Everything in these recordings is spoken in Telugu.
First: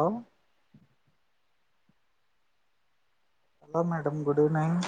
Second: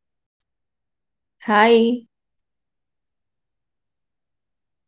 ఆ hi hello madam good evening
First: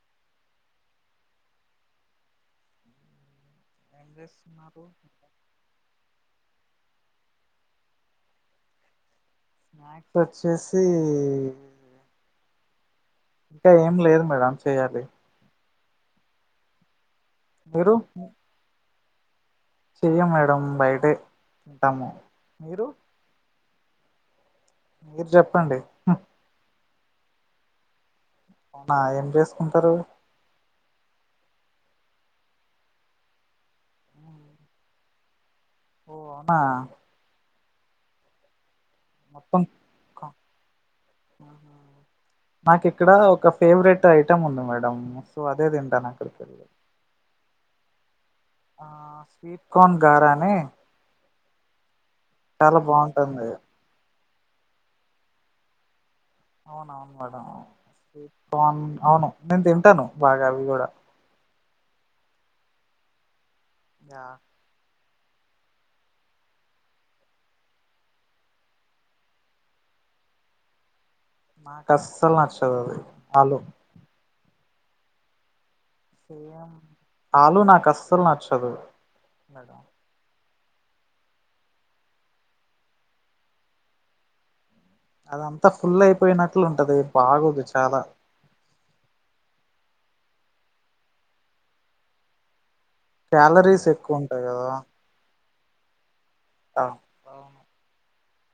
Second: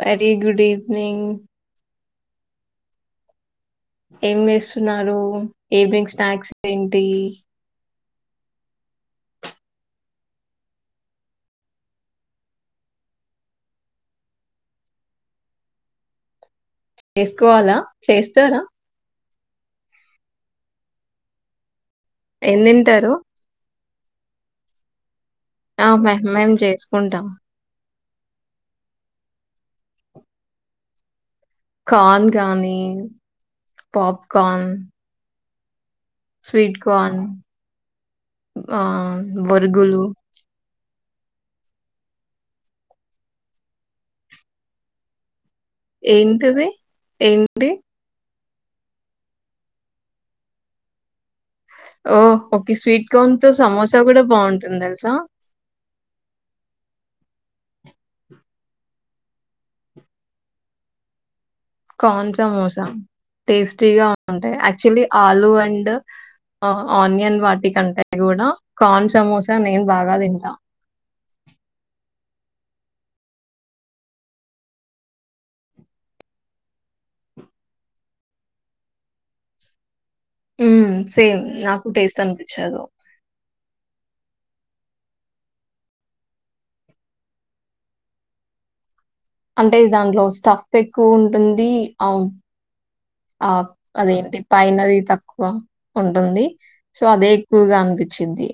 very good evening ఏం చేస్తున్నారు ఈవినింగ్ స్నాక్స్ ఏంటి స్నాక్స్ వచ్చేసి ఇంకా ఏం లేదు మేడం చేయాలి చేసుకోవాలా మీరు చేస్తారా చెయ్యం మేడం బయటే తింటాము ఏం మీరు తింటారు మీరు చెప్పండి ఉంటా అవునా ఏం చేసుకుంటారు కాన్ కగాని పాప్ కార్న్ ఓ అవునా స్వీట్ కార్న్ ఆ మొత్తం బొరుగులు నాకు ఇక్కడ ఒక ఫేవరెట్ ఐటమ్ ఉంది మేడం అదే తింటాను అక్కడికి వెళ్ళి ఎంటది ఎంటి ఆ స్వీట్ కాన్ గార ని ఓ ఓకే స్వీట్ కాన్తో సమోసా కూడా బావుంటుంది తెలుసా అవునవును మేడం స్వీట్ కార్న్ అవును నేను తింటాను బాగా అవి కూడా కార్న్ సమోసా టేస్టీ గా యా ఉంటాయి యాక్చువల్లీ ఆలూ అండ్ ఆనియన్ వాటి కంటే కూడా కాన్ సమోసా నేను బాగా తింటా నా కస్సలు నచ్చదు అది ఆలూ ఆలు నాకు అసలు నచ్చదు మేడం ఉమ్ సేమ్ నాకు టేస్ట్ అనిపిచ్చదు అదంతా ఫుల్ అయిపోయినట్లు ఉంటది బాగోదు చాలా అంటే దాంట్లో స్టఫ్ ఎక్కువ ఉంటుంది అవున్ ఆ క్యాలరీస్ ఎక్కువ అదేంటి ఉంటాయి కదా పైనది తక్కువ ఉమ్ ఉంది ఆ, సో అదే అవును ఎక్కువగా అనిపి చ్చిద్ది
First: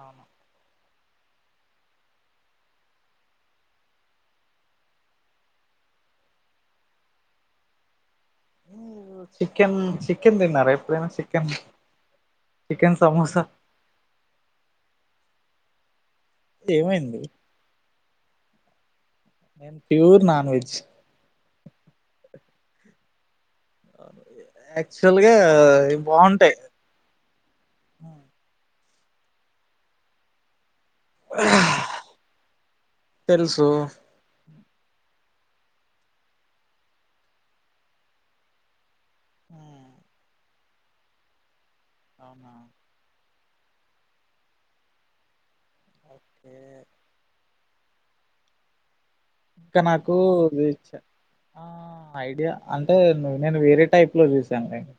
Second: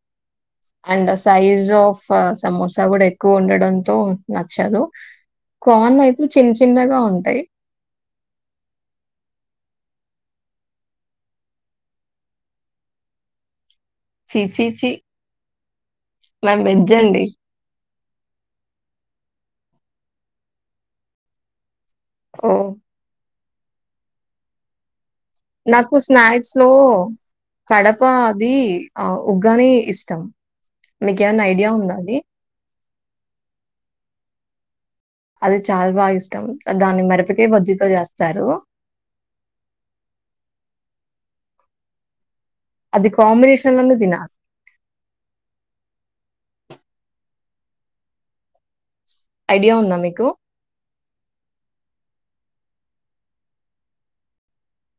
అవును అండ్ సైజ్ ఆఫ్ సమోసా కూడా ఎక్కువ ఉండడంతో నచ్చదు కాన్ అయితే చిన్న చిన్నగా ఉంటాయి చికెన్ చికెన్ తిన్నారా ఎప్పుడనా చికెన్ చికెన్ సమోస ఛీ ఛీ ఛీ మ్యామ్ వెజ్జ్ ఏమైంది అండి నేన్ ప్యూర్ నాన్ వెజ్ ఓ [unintelligible] నాకు ఇవి స్నాక్స్ బాగుంటాయి లో కడప అది ఆ ఉగ్గాని ఇష్టం మీకేమైనా ఐడియా ఉందా అది తెలుసు అది చాలా బాగా ఇష్టం దాన్ని మిరపకాయ్ బజ్జీతో చేస్తారు మ్మ్ అవునా అది కాంబినేషన్ అనే తినాలి ఓకే ఐడియా ఇంకా ఉందా నాకు మీకు? ఇది ఇచ్చ ఆ ఐడియా అంటే ను నేను వేరే టైప్ లో చూశానులేండి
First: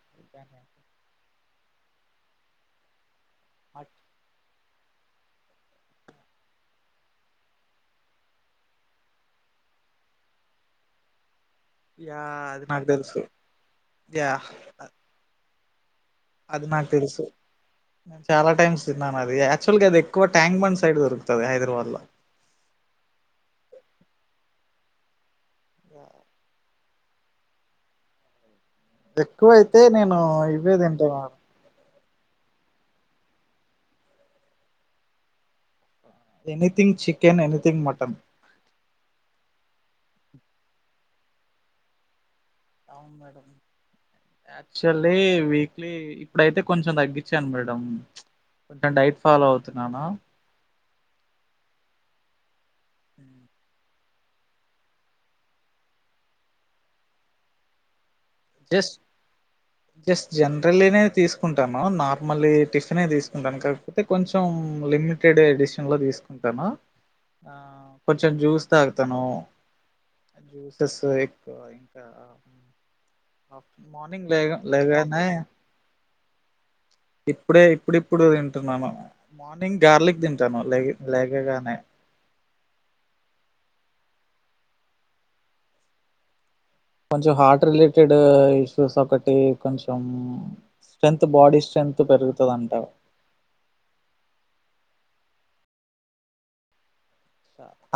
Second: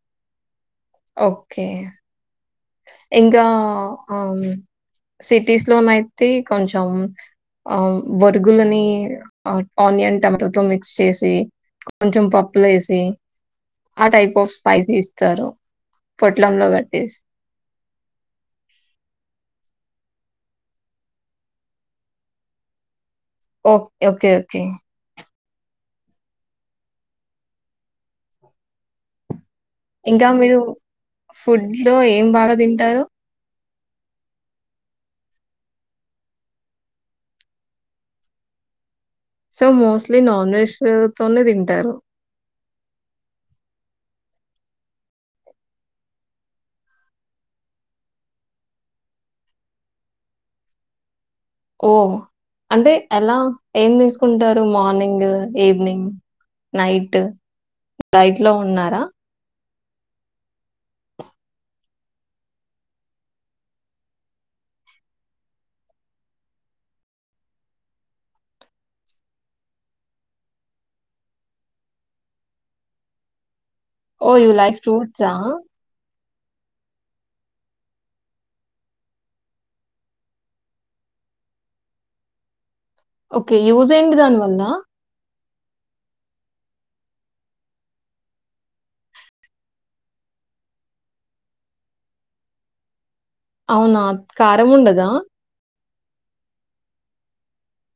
ఓకే ఇంకా అట్- ఆవును సిటీస్ లోన అయితే కొంచెం ఆ బొరుగులని ఆనియన్ టమాటోతో మిక్స్ చేసి యా కొంచెం అది నాకు పప్పులేేసి తెలుసు ఆ యా టైప్ ఆఫ్ అ- స్పైసీ ఇస్తారు పొట్లంలో అది నాకు కట్టేసి తెలుసు నేను చాలా టైమ్స్ తిన్నాను అది యాక్చువల్ గా అది ఎక్కువ ట్యాంక్ బండి సైడ్ దొరుకుతుంది హైదరాబాద్ లో ఒక్ ఓకే ఓకే ఆ ఎ ఎక్కువైతే నేను ఇవ్వే తింటాన్నారు ఇ లో ఏం బాగా తింటారు anything chicken anything mutton so mostly non veg తోనే తింటారు అవును మేడం యాక్చువల్లీ వీక్లీ ఇప్పుడైతే కొంచెం తగ్గించాను మేడం కొంచెం డైట్ ఫాలో అవుతున్నాను ఓ అంటే ఎలా ఏంది ఉంటారు మార్నింగ్ ఈవినింగ్ నైట్ డైట్ లో జస్ట్ ఉన్నారా జస్ట్ జనరల్లీనే తీసుకుంటాను నార్మల్ టిఫిన్ తీసుకుంటాను కాకపోతే కొంచెం లిమిటెడ్ ఎడిషన్లో తీసుకుంటాను ఆ కొంచెం జ్యూస్ తాగుతాను జ్యూసెస్ ఎక్కువ ఇంకా మార్నింగ్ లే ఓహ్! యూ లైక్ లేగనే ఫ్రూట్సా? ఇప్పుడే ఇప్పుడిప్పుడు తింటున్నాను మార్నింగ్ గార్లిక్ తింటాను లేగ లేగగానే ఓకే యూజ్ ఏంది దానివల్ల కొంచెం హార్ట్ రిలేటెడ్ ఇష్యూస్ ఒకటి కొంచెం స్ట్రెంగ్త్ బాడీ స్ట్రెంగ్త్ పెరుగుతుంది అంట అవునాత్ కారము ఉండదా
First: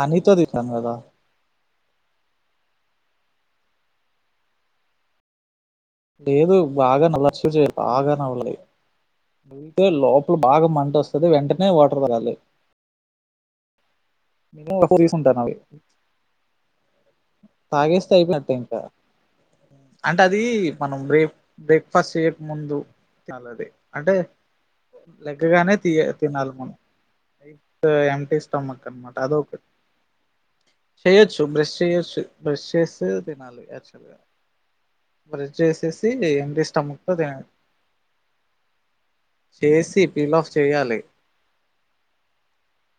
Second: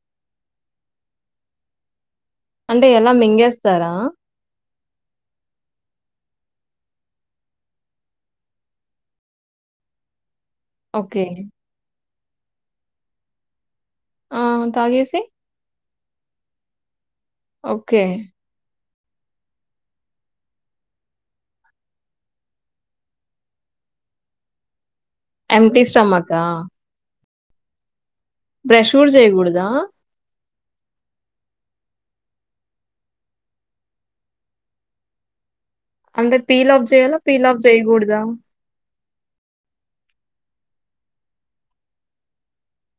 హనీతో తింటాం కదా అంటే ఎలా మింగేస్తారా లేదు బాగా నల చూ బాగా నళ లోప ఇలు బాగా మంట ఓకే. వస్తుంది వెంటనే వాటర్ తాగాలి ఆ! నినె ఒక తాగేసి? తీసుకుంటానవి ఓకే. తాగిస్తే అయిపోయినట్టే ఇంకా అంటే అది మనం బ్రేక్ బ్రేక్ఫాస్ట్ చేయక ముందు తినాలది అంటే లెగగానే ఎంప్టీ తియ స్టమకా? తినాలి మనం [unintelligible] బ్రష్ కూడా చేయకూడదా చెయొచ్చు బ్రష్ చేయొచ్చు బ్రష్ చేస్తే తినాలి యాక్టువల్గా బ్రష్ చేసేసి అంటే ఎంప్టీ పీలాఫ్ స్టమక్ చేయల తో తినాలి పీలాఫ్ చేయకూడదా చేసి పీలాఫ్ చేయాలి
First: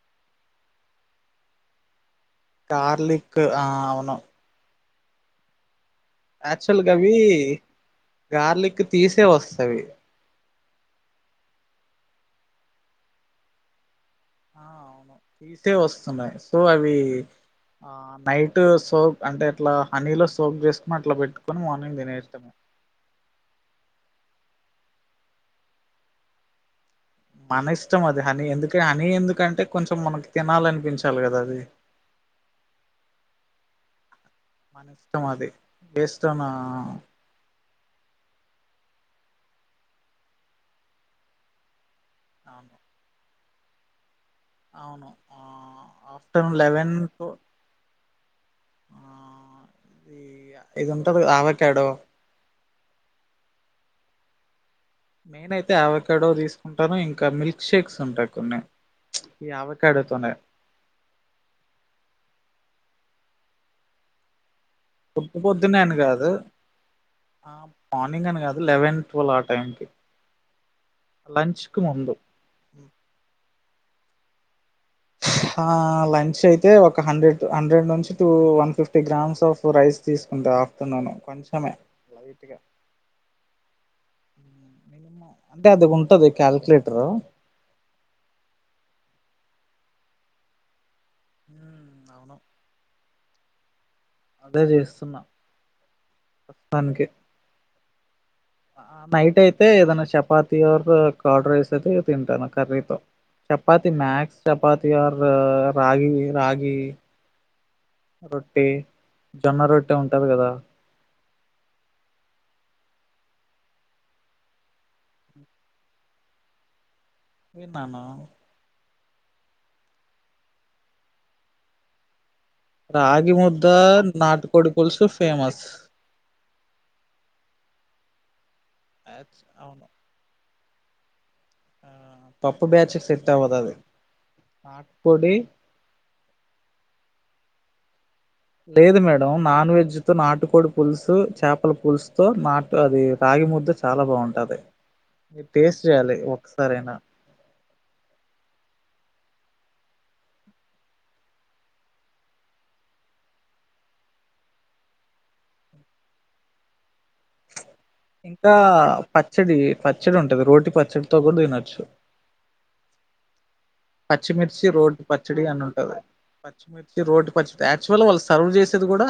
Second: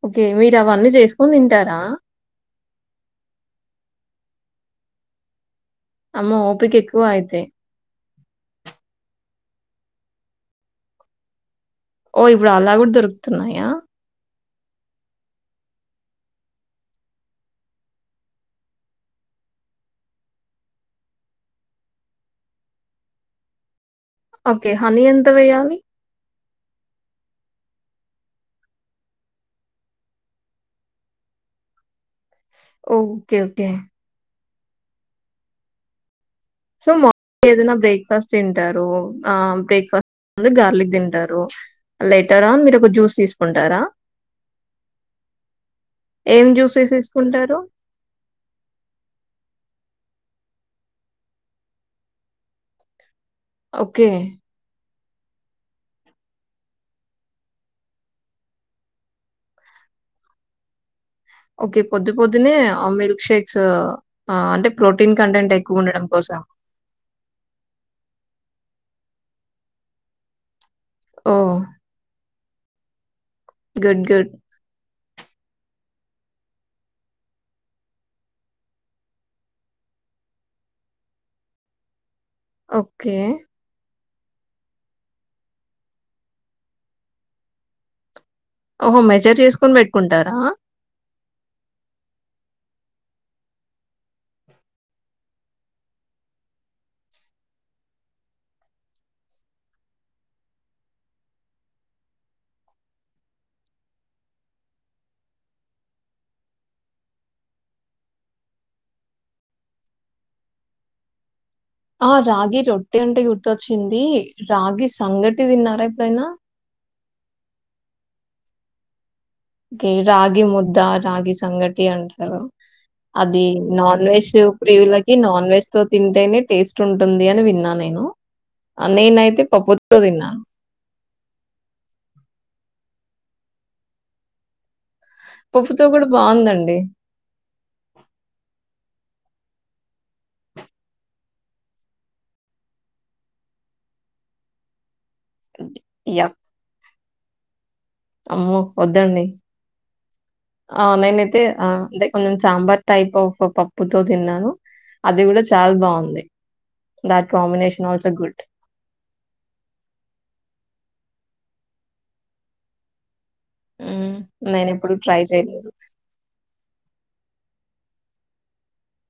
ఓకే మీరు అవన్నీ చేసుకొని తింటారా గార్లిక్ ఆ అవును అమ్మో! ఓపిక యాక్చువల్గా ఎక్కువ ఆది అయితే. గార్లిక్ తీసే వస్త అయి ఓ ఇప్పుడు అలా కూడా దొరుకుతున్నాయా ఆ అవును తీసే వస్తున్నాయి సో అవి ఆ నైట్ సోప్ అంటే అట్లా హనీలో సోక్ జేసుకుని అట్లా పెట్టుకొని మార్నింగ్ దినేస్తము ఓకే హనీ ఎంత వెయ్యాలి మన ఇష్టం అది హనీ ఎందుకే హనీ ఎందుకంటే కొంచెం మనకి తినాలనిపించాలి కదా అది ఓ ఓకే ఓకే మన ఇష్టం అది ఏస్ సో మా ఏదైనా బ్రేక్ఫాస్ట్ తింటా రు ఆ బ్రేక్ఫాస్ట్ గార్లిక్ దింటారు లెటరా అవును మీరు ఒక జ్యూస్ దీస్ కుంటారా అవును ఆ ఏం ఆఫ్టర్నూన్ జ్యూసెస్ లెవెన్ టు తీసుకుంటారు? ఆ ఇది ఉంటది ఆవకాడో ఓకే నేనయితే ఆవకాడో తీసుకుంటాను ఇంకా మిల్క్ షేక్స్ ఉంటాయి కొన్ని ఈ ఆవకాడతోనే ఓకే పొద్దు పొద్దునే మిల్క్ షేక్స్ ఆ అంటే ప్రోటీన్ పొద్దు కంటెంట్ పొద్దున్నే అని ఎక్కువుండడం కాదు కోసం. ఆ మార్నింగ్ అని గాదు లెవెన్ టువల్ ఆ టైం కి ఓహ్! లంచ్ కు ముందు ఉ గడ్ గుడ్ ఆ లంచ్ అయితే ఒక హండ్రెడ్ హండ్రెడ్ నుంచి two one fifty grams of rice తీసుకుంటా ఆఫ్టర్నూన్ కొంచమే ఒక్కే మినిమం అంటే అది ఉంటది క్యాల్కులేటరు ఓహో మెజర్ చేసుకొని పెట్టుకుంటారా ఉమ్, అవును అదే చేస్తున్నా ప్రస్తుతానికి ఆ నైట్ అయితే ఏదైనా చపాతి ఆర్ కార్డ్ రైస్ అతే తింటాను కర్రీతో చపాతి మ్యాక్స్ చపాతి ఆర్ రాగి రాగి రొట్టి జొన్న రొట్టి ఉంటాది కదా ఆ రాగి రొట్టి అంటే గుర్తొచ్చింది రాగి సంగటి తిన్నారా ఎప్పుడైనా తిన్నాను అదే రాగి ముద్ద రాగి సంగటి అంటారు రాగి అది ముద్ద నాన్ వెజ్ నాటుకోడి పులుసు ప్రియులకి నాన్ ఫేమస్ వెజ్ తో తింటేనే టేస్ట్ ఉంటుంది అని విన్నా నేను నేనైతే పప్పుతో తిన్నా హు పప్పు బ్యాచ్ సెట్ అవ్వదు అది నాటుకోడి పప్పుతో కూడా బాగుందండి. లేదు మేడం నాన్ వెజ్ త నాటుకోడి పులుసు చేపల పులుసుతోోనాటు అది రాగి ముద్ద చాలా బాగుంటుంది. మీరు టేస్ట్ చేయాలి యాహ్! ఒకసారి అయినా అమ్మో వద్దండి ఆ నేనైతే అంటే కొంచెం సాంబార్ టైప్ ఆఫ్ పప్పుతో తిన్నాను అది కూడా చాలా బాగుంది దాట్ కాంబినేషన్ ఆల్సో గుడ్. ఇంకా పచ్చడి పచ్చడి ఉంటది రోటి పచ్చడితో కూడా తినట్ చ్చు హ్మ్. పచ్చిమిర్చి నేనెప్పుడు రోటి ట్రై పచ్చడి అని చేయలేదు. ఉంటది. పచ్చిమిర్చి రోటి పచ్చడి యాక్చువల్ వాళ్ళు సర్వ్ చేసేది కూడా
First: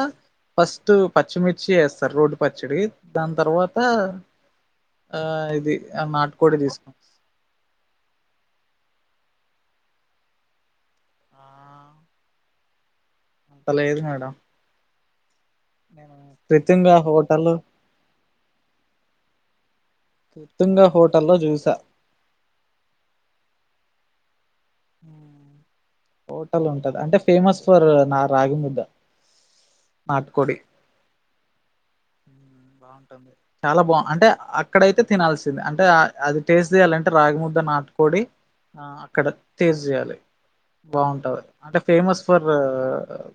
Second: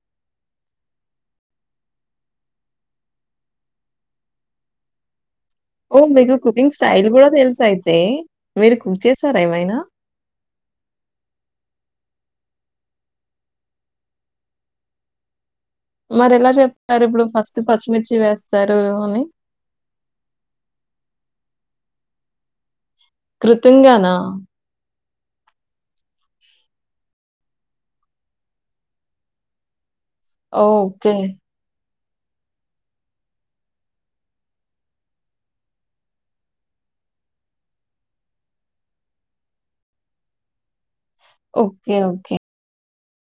ఫస్ట్ పచ్చిమిర్చి వేస్తారు రోటి పచ్చడి దాని తర్వాత ఆ ఆ ఓ మీకు కుకింగ్ స్టైల్ కూడా తెలుస అయితే మీరు కుక్ చేేశారా ఏమైనా అంత లేదు మేడం నేను మరి ఎలా కృతంగా చెప్తారు ఇప్పుడు హోటల్ ఫస్ట్ పచ్చిమిర్చి వేస్తారు అని కృతంగా హోటల్లో చూసా కృతింగానా హు హోటల్ ఉంటది అంటే ఫేమస్ ఫర్ నా రాగి ముద్ద నాటుకోడి ఓకే బాగుంటుంది చాలా బా అంటే అక్కడయితే తినాల్సింది అంటే అది టేస్ట్ చేయాలి అంటే రాగి ముద్ద నాటుకొడి ఆ అక్కడ టేస్ట్ చేయాలి. బాగుంటది అంటే okay. Famous okay. For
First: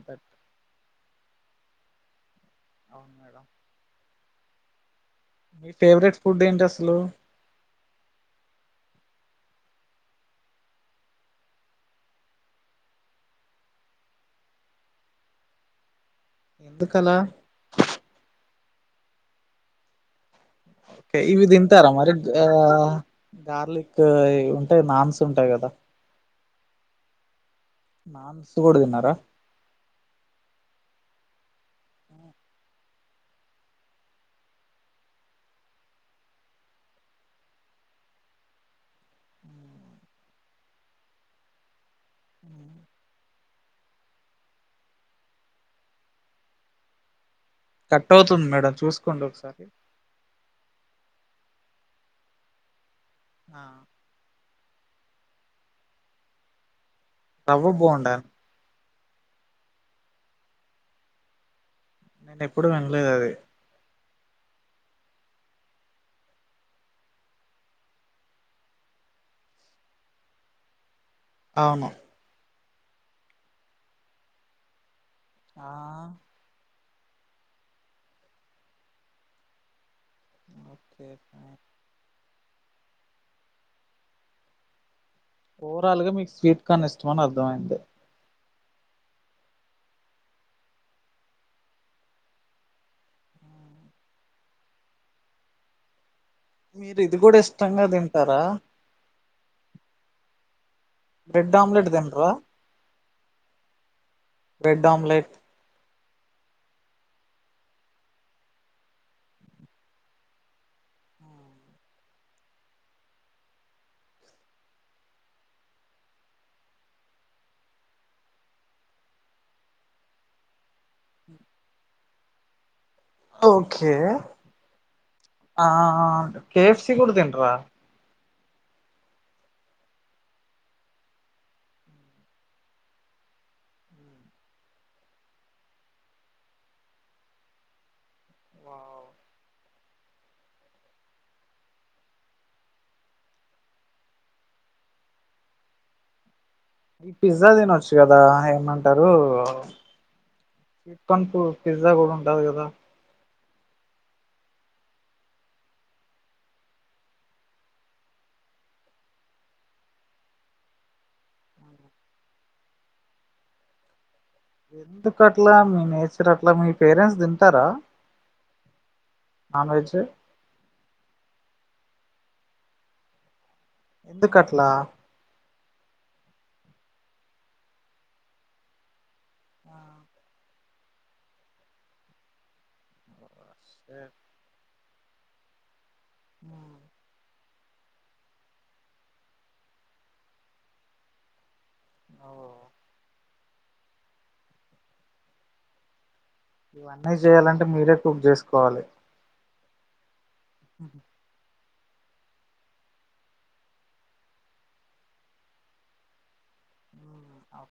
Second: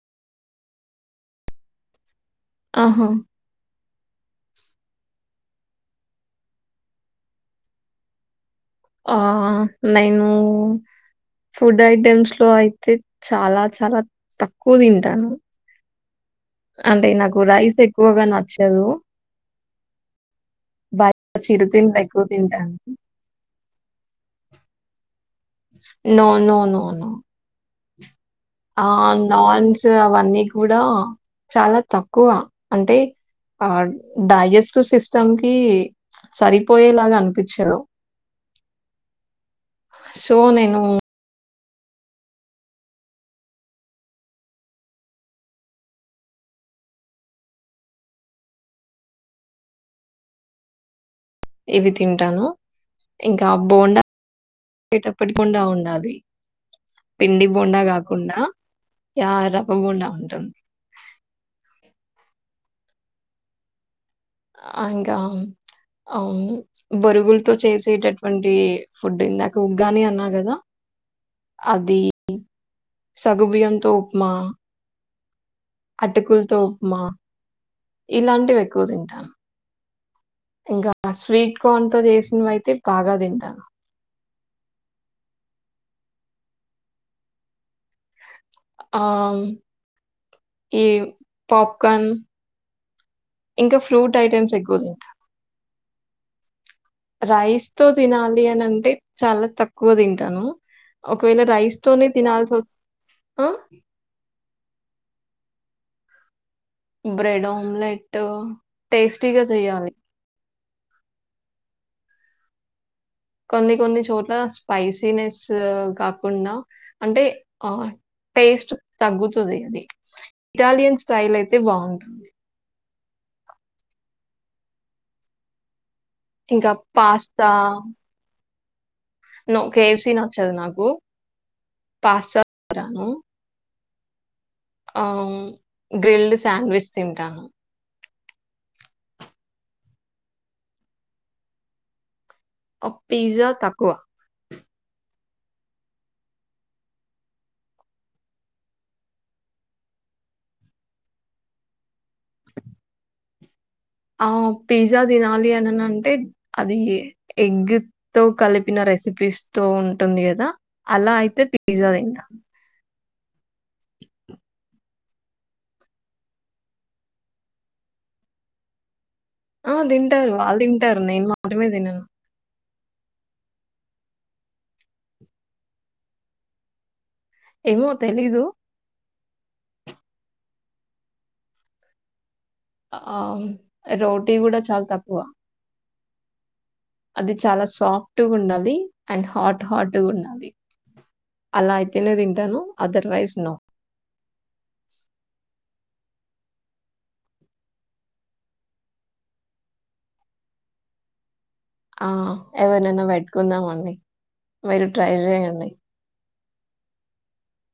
but ఆహా! అవును మేడం మీ ఫేవరెట్ ఫుడ్ ఏంటి అసలు ఆ నేను ఫుడ్ ఐటెమ్స్ లో అయితే చాలా చాలా తక్కువ తింటాను. అంటే ఎందుకలా నాకు రైస్ ఎక్కువగా నచ్చ హలో ఇవి తింటారా మరి ఆ తింటాను. గార్లిక్ ఉంటాయి నాన్స్ ఉంటాయి కదా నో నో నో అవును నాన్స్ కూడా ఆ తిన్నారా నాన్స్ అవన్నీ కూడా చాలా తక్కువ అంటే ఆ డైజెస్టివ్ సిస్టమ్ కి సరిపోయేలాగా అనిపిచ్చారు సో నేను కట్ అవుతుంది మేడం చూసుకోండి ఒకసారి ఇది తింటాను ఇంకా ఆ, బోండా [unintelligible] తప్పకకుండా ఉండాలి. పిండి రవ్వ బొండా బోండా కాకుండా యా రవ్వ బొండా ఉంటుం నేను ఎప్పుడు వినలేదు అది ఇంకా ఆ ఆ బొరుగులతో చేసేటటువంటి ఫుడ్ ఇందాక ఉగ్గాని అన్నా కదా అవును అది సగ్గు బియ్యంతో ఉప్మా ఆ అటుకులుతో మా ఇలాంటివి ఎక్కువ తింటాను ఇంకా ఓకే స్వీట్ కార్న్ తో చేసి నేనైతే బాగా తింటాను ఓవరాల్గా మీకు స్వీట్ కార్న్ ఇష్టమా అని అర్థమైంది. ఆ ఈ పాప్కన్, ఇంకా ఫ్రూట్ ఐటెమ్స్ ఎక్కువ తింటా మీరు ఇది కూడా రైస్ ఇష్టంగా తో తింటారా తినాలి అని అంటే చాలా తక్కువ తింటాను. ఒకవేళ బ్రెడ్ రైస్ ఆమ్లెట్ తోనే తింటారా తినాల్సోత్ ఆ బ్రెడ్ ఆమ్లెట్ బ్రెడ్ ఆమ్లెట్ టేస్టీగా చెయ్యాలి. కొన్ని కొన్ని చోట్ల స్పైసీనెస్ కాకుండా అంటే ఆ టేస్ట్ తగ్గుతుంది. అది ఇటాలియన్ స్టైల్ అయితే బాగుంటుంది. ఓకే ఆ ఆ ఇంకా కేఎఫ్సి కూడా పాస్తా తింట్రా నో కేఎఫ్సి నచ్చదు. నాకు పాస్తా రాను. ఆ ఉమ్మ్ గ్రిల్డ్ శాండ్విచ్ తింటాను. వావ్ ఒక పిజ్జా తక్కువ పిజ్జా తినొచ్చు కదా ఏమంటరూ. స్వీట్ కార్న్ కు పిజ్జా కూడా ఉన్ టావని గదా ఆ పిజ్జా తినాలి అనిన అంటే అది ఎ ఎగ్ తో కలిపిన రెసిపీస్ తో ఉంటుంది. కదా అలా అయితే పిజ్జా తింటాన్ ఎందుకు అట్లా మీ నేచర్ అట్లా, మీ పేరెంట్స్ తింటారా నాన్ ఆ వెజ్ తింటారు. వాళ్ళు తింటారు. నేను మాత్రమే తినను ఎందుకట్లా ఏమో తెలీదు అ ఆ రోటీ కూడా చాల్ తక్కువ హ్మ్ అది చాలా సాఫ్ట్గా ఉండాలి అండ్ హాట్ హాట్గా ఉండాలి అలా అయితేనే దింటాను అదర్వైజ్ నొ ఇవన్నీ జేయాలంటే మీరే కుక్ జేసుకోవాలి ఆ ఎవరినైనా పెట్టుకుందామండి మీరు ట్రై జేయండి